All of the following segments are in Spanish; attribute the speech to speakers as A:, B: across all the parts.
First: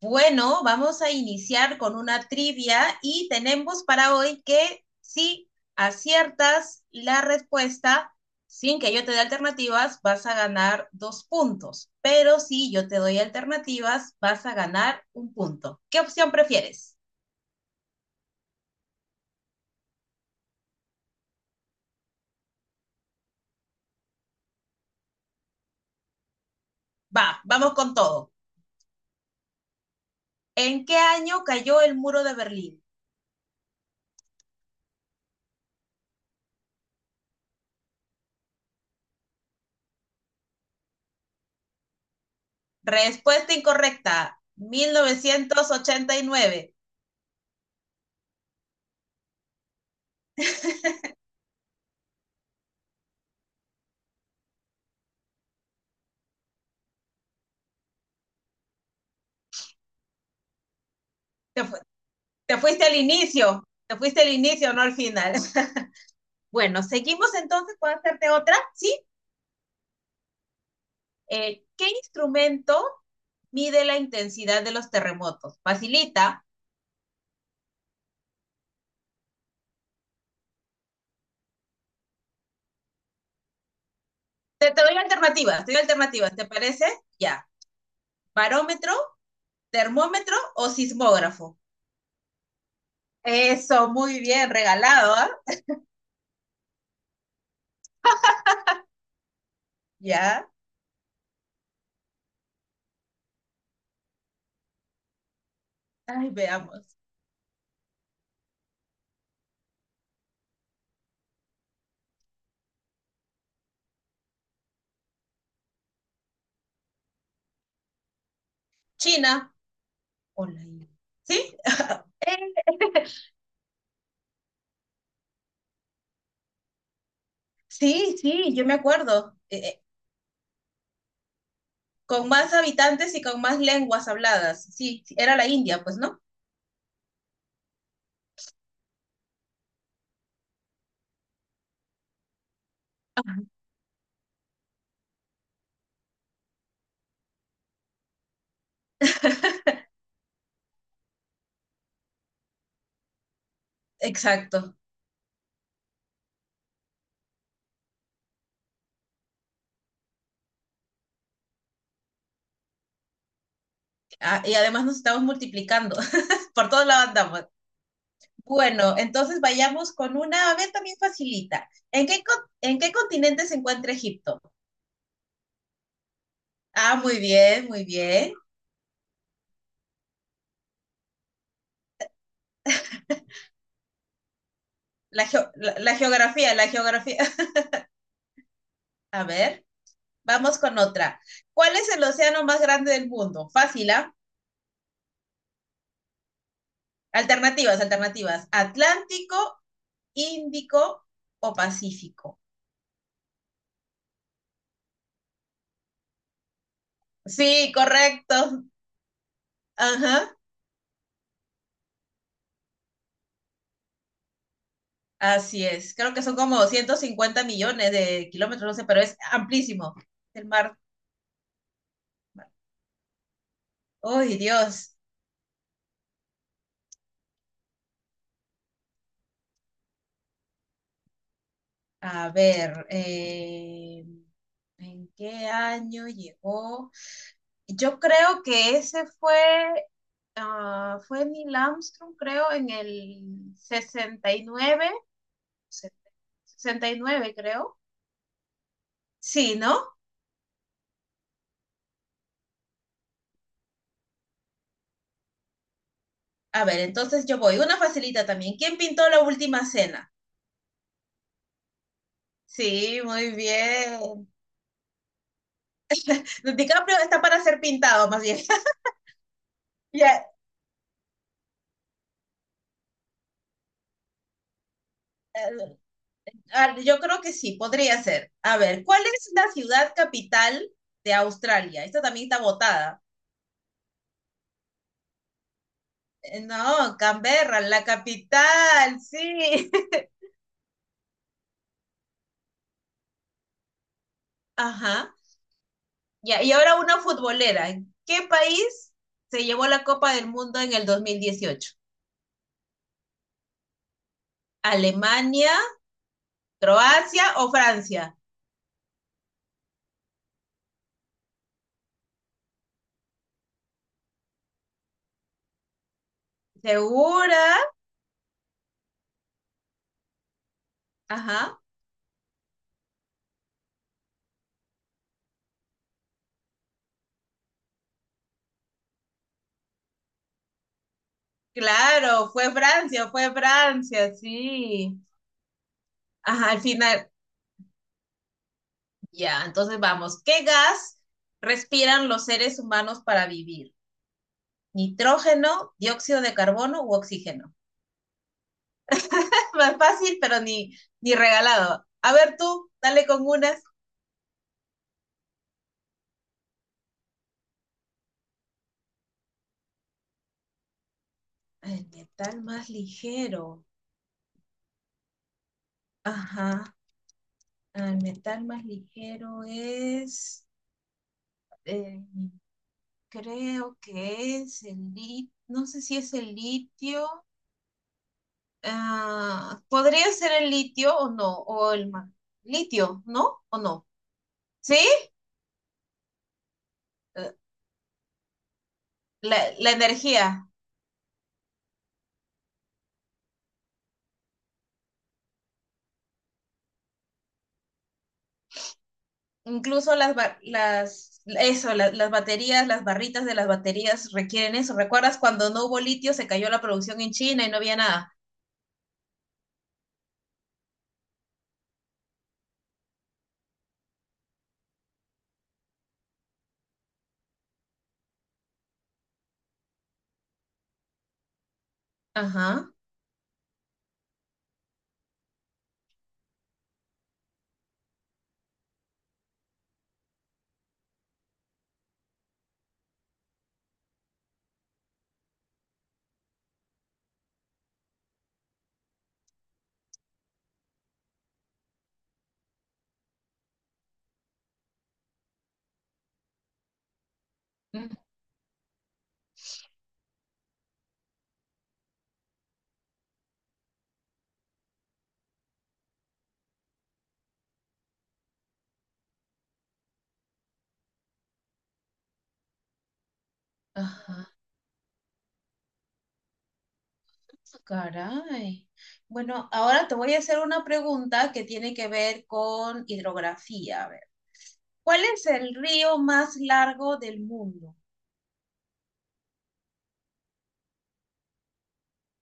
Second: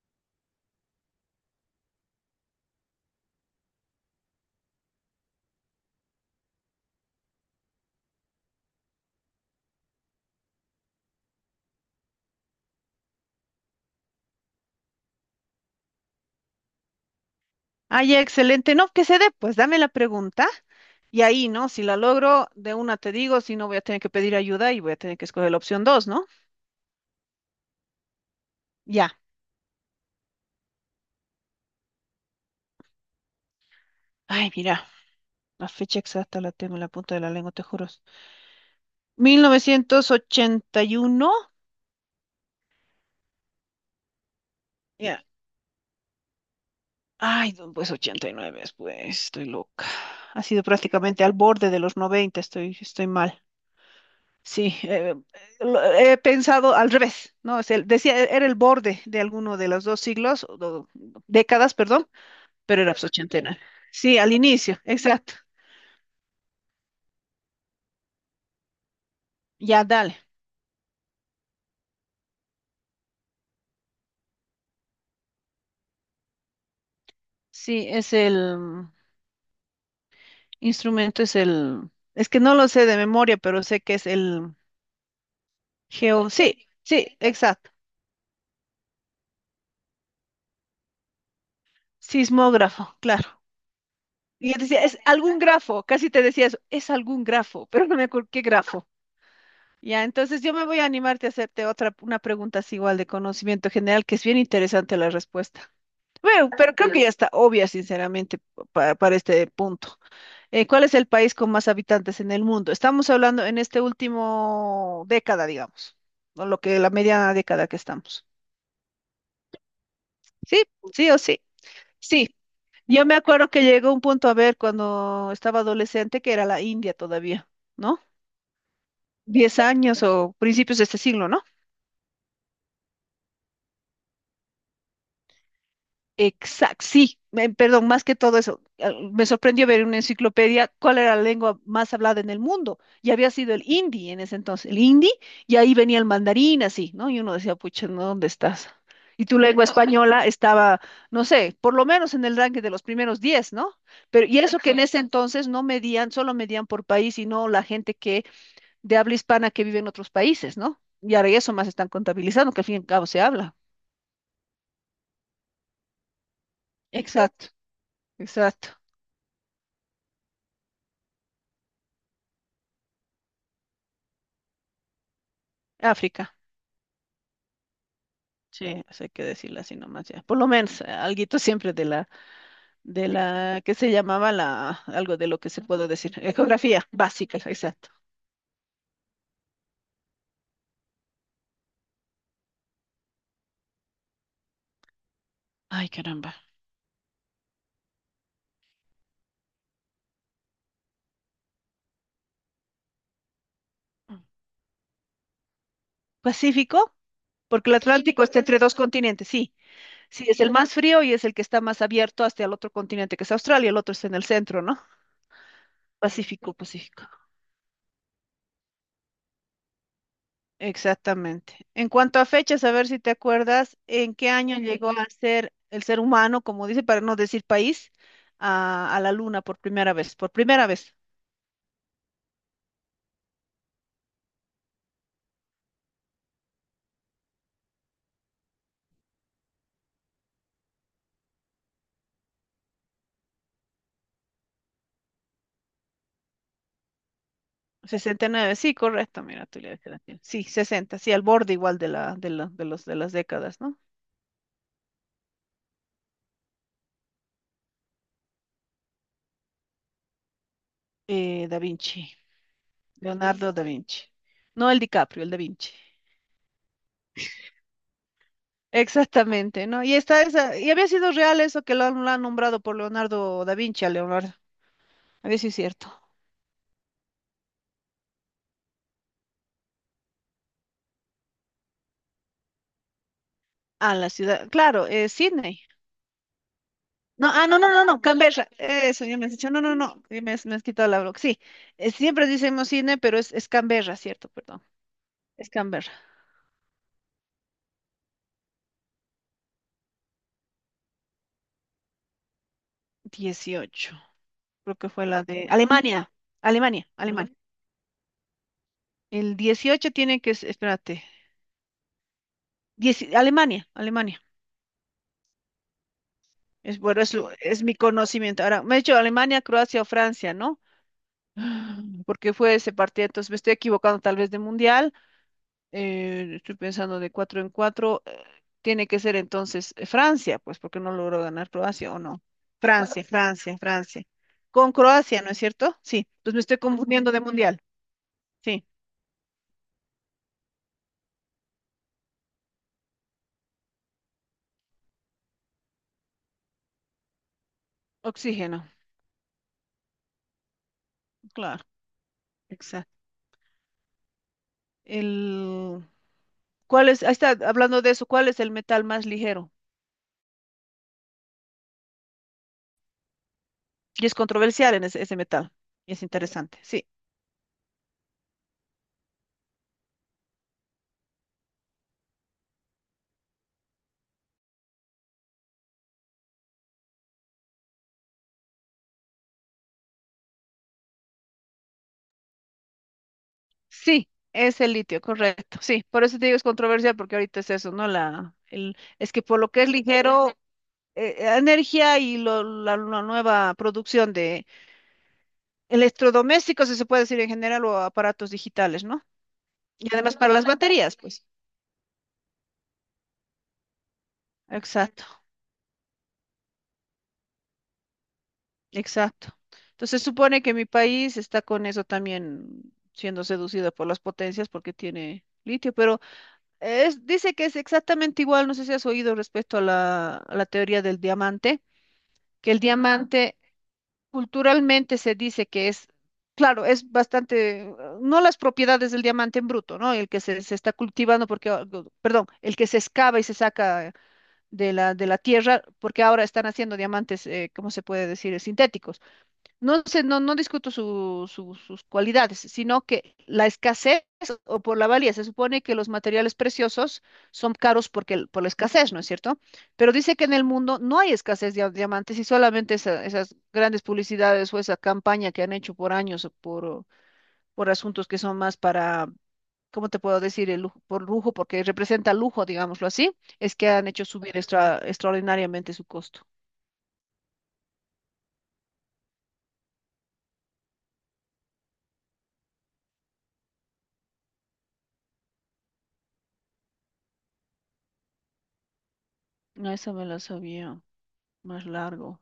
A: Bueno, vamos a iniciar con una trivia y tenemos para hoy que si aciertas la respuesta sin que yo te dé alternativas, vas a ganar dos puntos. Pero si yo te doy alternativas, vas a ganar un punto. ¿Qué opción prefieres?
B: Ay, excelente. No, que se dé, pues dame la pregunta y ahí, ¿no? Si la logro, de una te digo, si no voy a tener que pedir ayuda y voy a tener que escoger la opción dos, ¿no?
A: Va, vamos con todo.
B: Ya.
A: ¿En qué año cayó el muro de Berlín?
B: Ay, mira, la fecha exacta la tengo en la punta de la lengua, te juro. 1981.
A: Respuesta incorrecta,
B: Ya.
A: 1989.
B: Ay, no, pues 89, pues, estoy loca. Ha sido prácticamente al borde de los noventa. Estoy mal. Sí, he pensado al revés, ¿no? Decía, era el borde de alguno de los dos siglos, o
A: Te,
B: décadas,
A: fu-
B: perdón,
A: Te
B: pero
A: fuiste
B: era
A: al
B: pues, ochentena.
A: inicio, te
B: Sí,
A: fuiste al
B: al
A: inicio,
B: inicio,
A: no al final.
B: exacto.
A: Bueno, seguimos entonces, ¿puedo hacerte otra? Sí.
B: Ya, dale.
A: ¿Qué instrumento mide la intensidad de los terremotos? Facilita.
B: Sí, es el instrumento, es el. Es que no lo sé de memoria, pero sé que es el
A: Te doy alternativas, te doy
B: geo.
A: alternativas, ¿te
B: Sí,
A: parece?
B: sí,
A: Ya.
B: exacto.
A: ¿Barómetro, termómetro o sismógrafo?
B: Sismógrafo, claro.
A: Eso, muy bien,
B: Y yo decía, es
A: regalado, ¿ah?
B: algún grafo, casi te decía eso, es algún grafo, pero no me acuerdo qué grafo. Ya, entonces
A: Ya.
B: yo me voy a animarte a hacerte otra, una pregunta así igual de conocimiento general, que es bien interesante la respuesta.
A: Ay,
B: Bueno, pero creo
A: veamos.
B: que ya está obvia, sinceramente, para este punto. ¿Cuál es el país con más habitantes en el mundo? Estamos hablando en este último década, digamos, o lo que la mediana década que estamos.
A: China. Hola.
B: Sí, sí o sí.
A: ¿Sí?
B: Sí.
A: Eh,
B: Yo me acuerdo que llegó un punto a ver cuando estaba adolescente que era la India todavía, ¿no?
A: Sí, sí, yo me acuerdo.
B: Diez años o principios de este siglo, ¿no?
A: Con más habitantes y con más lenguas habladas. Sí, sí, era la India, pues, ¿no?
B: Exacto, sí, perdón, más que todo eso, me sorprendió ver en una enciclopedia cuál era la lengua más hablada en el mundo, y había
A: Ajá.
B: sido el hindi en ese entonces, el hindi, y ahí venía el mandarín, así, ¿no? Y uno decía, pucha, ¿no? ¿Dónde estás? Y tu lengua española estaba, no sé, por lo menos en el ranking de los primeros 10, ¿no? Pero, y eso que
A: Exacto.
B: en ese entonces no medían, solo medían por país y no la gente que, de habla hispana que vive en otros países, ¿no? Y ahora eso más están contabilizando, que al fin y al cabo se habla.
A: Ah, y además nos estamos multiplicando. Por todos lados andamos.
B: Exacto, exacto.
A: Bueno, entonces vayamos con una, a ver, también facilita. ¿ En qué continente se encuentra Egipto?
B: África.
A: Ah, muy bien, muy bien.
B: Sí, eso hay que decirlo así nomás ya. Por lo menos, algo siempre de la, que se llamaba la, algo
A: La,
B: de lo que
A: geo-
B: se
A: la,
B: puede
A: la
B: decir,
A: geografía, la
B: geografía
A: geografía.
B: básica, exacto.
A: A ver, vamos con otra. ¿Cuál es el océano más grande del mundo? Fácil, ¿ah?
B: Ay, caramba.
A: Alternativas, alternativas. ¿Atlántico, Índico o Pacífico?
B: Pacífico,
A: Sí,
B: porque el Atlántico está entre
A: correcto.
B: dos continentes, sí. Sí,
A: Ajá.
B: es el más frío y es el que está más abierto hasta el otro continente, que es Australia, el otro está en el centro, ¿no?
A: Así es, creo que son
B: Pacífico,
A: como doscientos
B: Pacífico.
A: cincuenta millones de kilómetros, no sé, pero es amplísimo el mar.
B: Exactamente. En cuanto a fechas, a ver si te acuerdas, ¿en qué
A: ¡Uy,
B: año llegó
A: Dios!
B: a ser el ser humano, como dice, para no decir país, a la Luna por primera vez? Por primera vez.
A: A ver, ¿en qué año llegó? Yo creo que ese fue Neil Armstrong, creo, en el sesenta sesenta y nueve, sesenta y nueve, creo.
B: Sesenta y nueve, sí, correcto, mira,
A: Sí,
B: tú le habías
A: ¿no?
B: dado. Sí, 60, sí, al borde igual de la, de la- de los, de las décadas, ¿no?
A: A ver, entonces yo voy. Una facilita también. ¿Quién pintó la última cena?
B: Da Vinci,
A: Sí, muy
B: Leonardo da Vinci.
A: bien.
B: No el DiCaprio, el Da Vinci.
A: DiCaprio está para ser pintado, más bien.
B: Exactamente, ¿no? Y está
A: Ya,
B: esa, y había sido real eso que lo han nombrado por Leonardo da Vinci a Leonardo. A ver si es
A: eh,
B: cierto.
A: a ver, yo creo que sí, podría ser. A ver, ¿cuál es la ciudad capital de Australia? Esta también está votada.
B: A la ciudad, claro, Sydney.
A: No,
B: No, ah, no,
A: Canberra,
B: no,
A: la
B: no, no, Canberra.
A: capital,
B: Eso, ya me has dicho, no,
A: sí.
B: no, no, ya me has quitado la broca. Sí, siempre decimos Sydney, pero es Canberra, ¿cierto? Perdón,
A: Ajá.
B: es Canberra.
A: Ya, y ahora una futbolera. ¿En qué país se llevó la Copa del Mundo en el 2018?
B: 18. Creo que fue la de
A: ¿Alemania,
B: Alemania, Alemania,
A: Croacia
B: Alemania.
A: o Francia?
B: El 18 tiene que, espérate, Alemania, Alemania. Bueno,
A: ¿Segura?
B: es mi conocimiento. Ahora, me he dicho Alemania, Croacia o Francia, ¿no?
A: Ajá.
B: Porque fue ese partido, entonces me estoy equivocando tal vez de mundial. Estoy pensando de cuatro en cuatro. Tiene que ser entonces Francia, pues porque no logró ganar Croacia o no.
A: Claro,
B: Francia,
A: Fue
B: Francia, Francia.
A: Francia,
B: Con
A: sí.
B: Croacia, ¿no es cierto? Sí, pues me
A: Ajá,
B: estoy
A: al final,
B: confundiendo de mundial. Sí,
A: ya, entonces vamos. ¿Qué gas respiran los seres humanos para vivir? ¿Nitrógeno, dióxido de carbono u oxígeno?
B: oxígeno,
A: Más fácil, pero ni
B: claro,
A: regalado. A ver tú,
B: exacto.
A: dale con unas.
B: El, ¿Cuál es? Ahí está, hablando de eso, ¿cuál es el metal más ligero?
A: El metal más ligero.
B: Y es controversial en ese metal, y es interesante.
A: Ajá,
B: Sí,
A: el metal más ligero es, eh, creo que es el litio, no sé si es el litio. Ah, ¿podría ser el litio o no? O el litio, ¿no? ¿O no?
B: sí, es el
A: ¿Sí?
B: litio, correcto. Sí, por eso te digo es controversial, porque
A: Eh,
B: ahorita es eso, ¿no? Es que por
A: La,
B: lo que es
A: la
B: ligero,
A: energía,
B: energía y la nueva producción de electrodomésticos, si se puede decir en general, o aparatos digitales, ¿no? Y
A: incluso las,
B: además para
A: ba-
B: las baterías,
A: las,
B: pues.
A: eso, la- las baterías, las barritas de las baterías requieren eso.
B: Exacto,
A: ¿Recuerdas cuando no hubo litio, se cayó la producción en China y no había nada?
B: exacto. Entonces supone que mi país está con eso también siendo seducido por las potencias porque tiene litio, pero es, dice que es exactamente igual, no sé si has oído respecto a la, teoría del diamante, que el
A: Ajá.
B: diamante culturalmente se dice que es, claro, es bastante, no las propiedades del diamante en bruto, ¿no? El que se está cultivando porque, perdón, el que se excava y se saca de la tierra porque ahora están haciendo diamantes, ¿cómo se puede decir? Sintéticos. No sé, no, no discuto sus cualidades, sino que la escasez o por la valía. Se supone que los materiales preciosos son caros
A: Mm.
B: porque, por la escasez, ¿no es cierto? Pero dice que en el mundo no hay escasez de diamantes y solamente esas grandes publicidades o esa campaña que han hecho por años o por asuntos que son más para, ¿cómo te puedo decir? El lujo, por lujo, porque representa lujo, digámoslo así, es que han hecho
A: Ajá,
B: subir extraordinariamente su costo.
A: caray. Bueno, ahora te voy a hacer una pregunta que tiene que ver con hidrografía. A ver, ¿cuál es el río más largo del mundo?
B: No, esa me la sabía más largo.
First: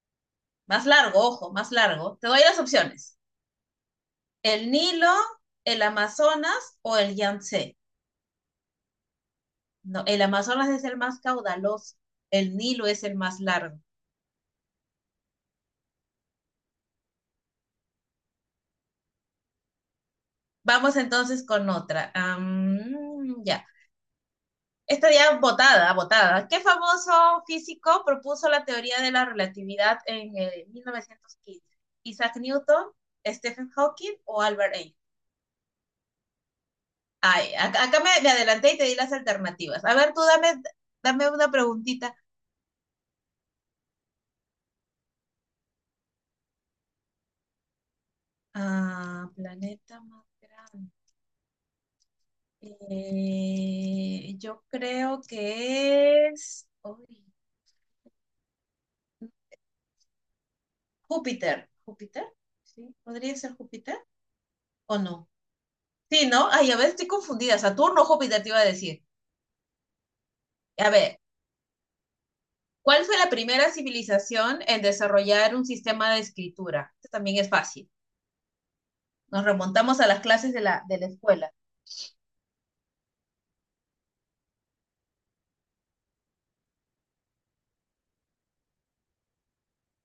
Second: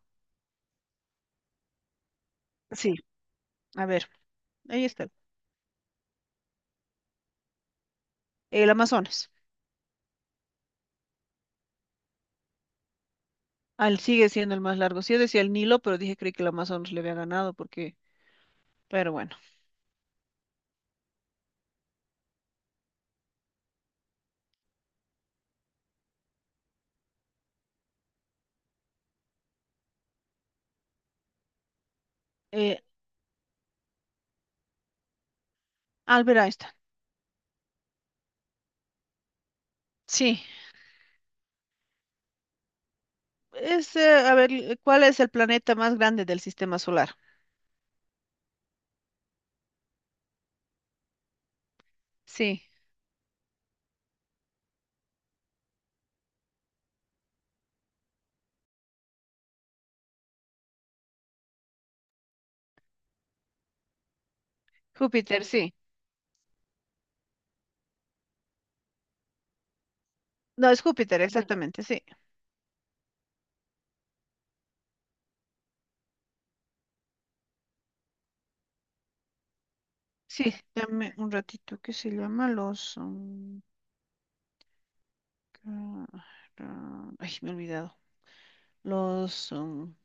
A: Más largo, ojo, más largo. Te doy las
B: Sí,
A: opciones.
B: a ver.
A: El
B: Ahí está.
A: Nilo, el Amazonas o el Yangtze.
B: El Amazonas.
A: No, el Amazonas es el más caudaloso, el Nilo es el más largo.
B: Al sigue siendo el más largo. Sí, yo decía el Nilo, pero dije creí que el Amazonas le había ganado porque, pero bueno.
A: Vamos entonces con otra. Ya. Esta ya botada botada. ¿Qué famoso físico propuso la teoría de la relatividad en 1915? ¿Isaac
B: Eh,
A: Newton, Stephen Hawking o Albert Einstein?
B: Albert Einstein.
A: Ay, acá me adelanté y te di las alternativas. A ver, tú
B: Sí.
A: dame una preguntita.
B: A ver, ¿cuál es el planeta más grande del sistema solar?
A: Ah, planeta más grande.
B: Sí.
A: Yo creo que es uy, Júpiter. ¿Júpiter? ¿Sí? ¿Podría ser Júpiter? ¿O no?
B: Júpiter, sí.
A: Sí, ¿no? Ay, a ver, estoy confundida. Saturno o Júpiter te iba a decir.
B: No, es
A: A ver,
B: Júpiter, exactamente, sí.
A: ¿cuál fue la primera civilización en desarrollar un sistema de escritura? Esto también es fácil. Nos remontamos a las clases
B: Sí,
A: de la
B: dame un
A: escuela.
B: ratito. ¿Qué se llama? Los... um, ca- ra- Ay, me he olvidado. Los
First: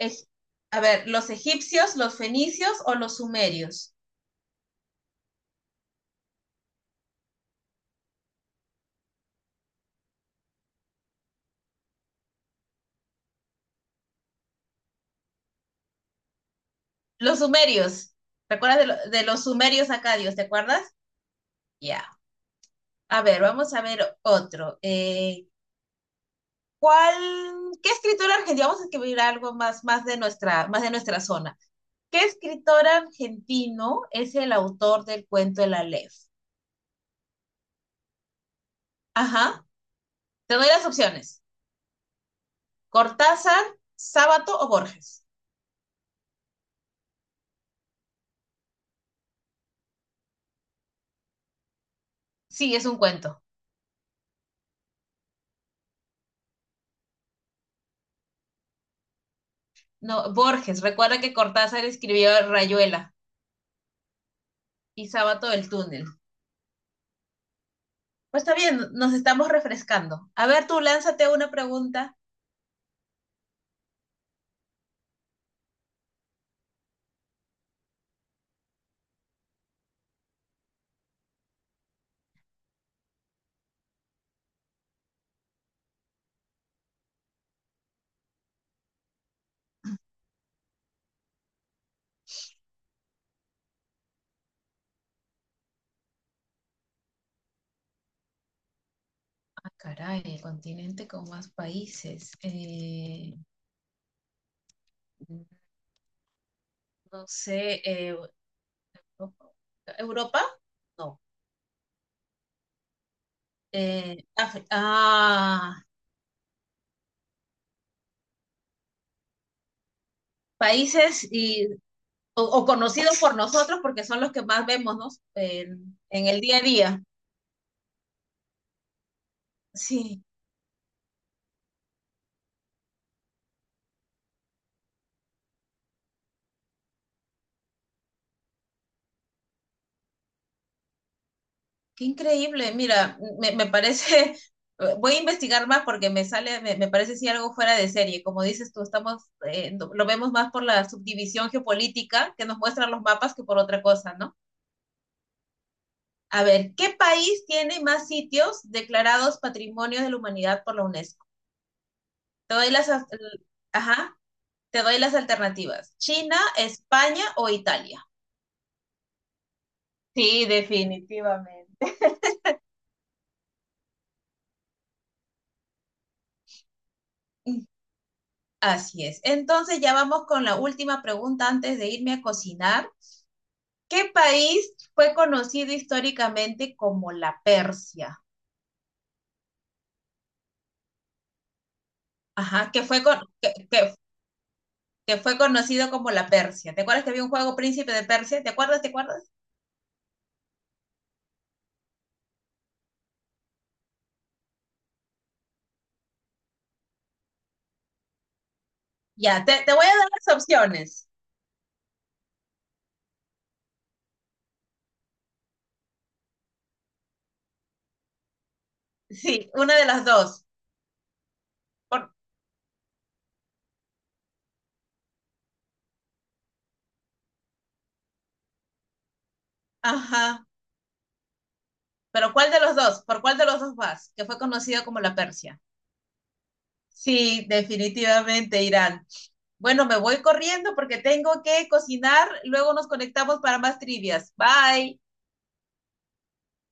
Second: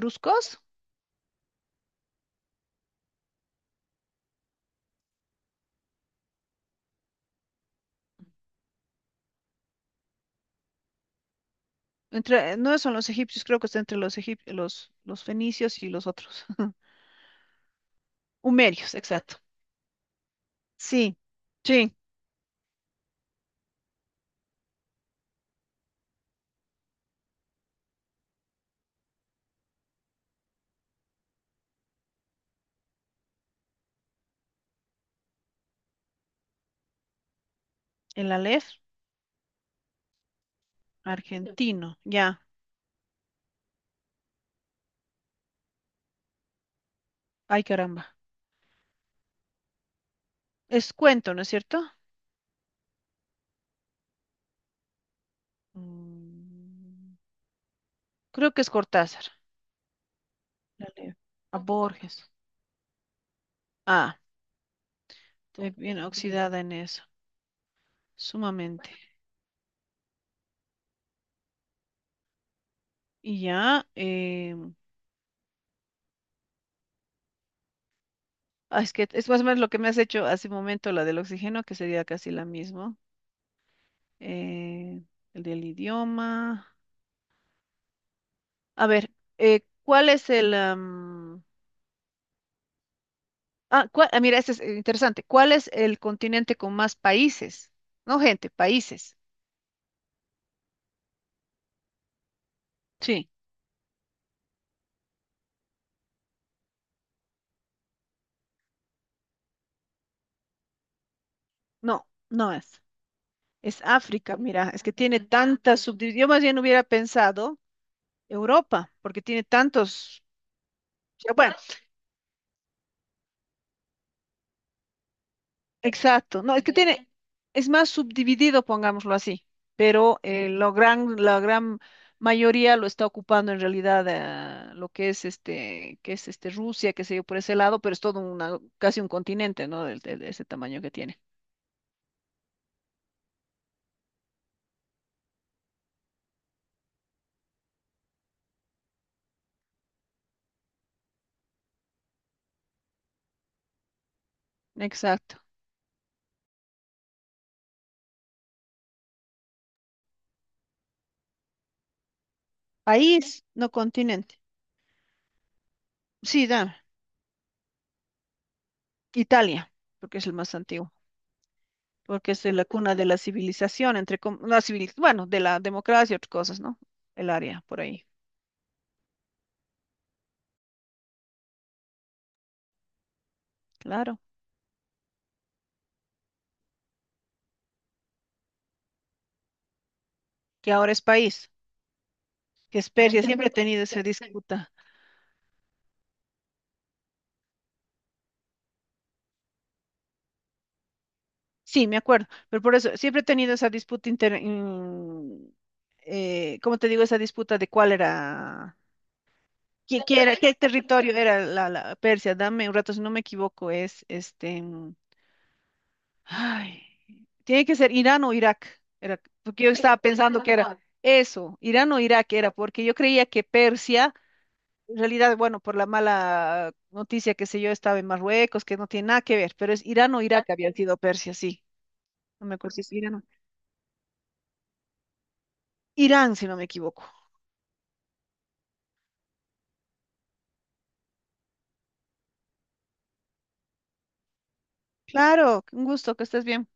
A: Es, a ver, ¿los egipcios, los fenicios o los sumerios?
B: Entre, no son los egipcios, creo que está entre los fenicios y los otros.
A: Los sumerios. ¿Recuerdas
B: Humerios,
A: de
B: exacto.
A: los sumerios acadios? ¿Te acuerdas?
B: Sí, sí,
A: Ya. A ver, vamos a ver otro. ¿Cuál, qué escritora argentina? Vamos a escribir algo más de nuestra zona. ¿Qué escritor argentino es el autor del cuento El Aleph?
B: el Aleph
A: Ajá. Te doy las opciones.
B: argentino, ya.
A: Cortázar, Sábato o Borges.
B: Ay, caramba. Es cuento, ¿no es cierto?
A: Sí, es un cuento.
B: Mm, Creo que es Cortázar.
A: No, Borges.
B: El Aleph.
A: Recuerda que
B: A
A: Cortázar
B: Borges.
A: escribió Rayuela
B: Ah,
A: y Sábato el
B: estoy bien
A: túnel.
B: oxidada en eso,
A: Pues está bien,
B: sumamente.
A: nos estamos refrescando. A ver, tú lánzate una pregunta.
B: Y ya, es que es más o menos lo que me has hecho hace un momento, la del oxígeno, que sería casi la misma. Eh, el del idioma. A ver, ¿cuál es el? Am, Ah, cua- ah, Mira, este es interesante. ¿Cuál es el continente con más países? No, gente, países.
A: Ah, caray, el continente con más países.
B: Sí,
A: No sé, ¿Europa? No.
B: no, no es. Es
A: Eh,
B: África,
A: Afri-
B: mira, es que tiene tantas
A: ah,
B: subdivisiones. Yo más bien hubiera pensado Europa, porque tiene tantos.
A: países
B: Ya, bueno,
A: o conocidos por nosotros porque son los que más vemos, ¿no? En el
B: exacto. No,
A: día a
B: es que
A: día.
B: tiene, es más subdividido, pongámoslo así, pero
A: Sí,
B: la gran mayoría lo está ocupando en realidad lo que es este Rusia, qué sé yo, por ese lado, pero es todo una, casi un continente, ¿no? De ese tamaño que tiene.
A: qué increíble, mira, me parece, voy a investigar más porque me sale, me parece si algo fuera de serie. Como dices tú, estamos, lo vemos más por la subdivisión geopolítica que nos muestran los mapas que por otra cosa, ¿no?
B: Exacto.
A: A ver, ¿qué país tiene más sitios declarados Patrimonio de la Humanidad por la UNESCO? Te doy las, as-
B: País,
A: l-
B: no
A: ajá,
B: continente.
A: te doy las alternativas. China,
B: Sí, dame.
A: España o Italia.
B: Italia, porque es el
A: Sí,
B: más antiguo,
A: definitivamente.
B: porque es de la cuna de la civilización, entre no, civil, bueno, de la democracia y otras cosas, ¿no? El área por ahí,
A: Así es. Entonces ya vamos con la última pregunta antes de irme a cocinar. ¿Qué
B: claro.
A: país fue conocido históricamente como la Persia?
B: Que ahora es país,
A: Ajá,
B: que es Persia, siempre he tenido esa disputa.
A: que fue conocido como la Persia. ¿Te acuerdas que había un juego Príncipe de Persia? ¿Te acuerdas? ¿Te acuerdas?
B: Sí, me acuerdo, pero por eso siempre he tenido esa disputa ¿cómo te digo? Esa disputa de cuál era,
A: Ya, te voy a dar
B: qué era,
A: las
B: qué
A: opciones.
B: territorio era la Persia. Dame un rato, si no me equivoco, es este. Ay, tiene que ser Irán o Irak, era,
A: Sí,
B: porque yo
A: una de
B: estaba
A: las
B: pensando
A: dos.
B: que era eso, Irán o
A: Por,
B: Irak era, porque yo creía que Persia, en realidad, bueno, por la mala noticia que sé yo, estaba en Marruecos, que no tiene nada que ver, pero es Irán o Irak
A: ajá,
B: había sido Persia, sí,
A: pero
B: no me
A: ¿cuál de
B: acuerdo si
A: los
B: es
A: dos?
B: Irán o
A: ¿Por cuál de los dos vas? Que fue conocido como la Persia.
B: Irán, si no me equivoco.
A: Sí, definitivamente, Irán. Bueno, me voy corriendo porque tengo que cocinar. Luego nos conectamos para más trivias. Bye.
B: Claro, un gusto, que estés bien.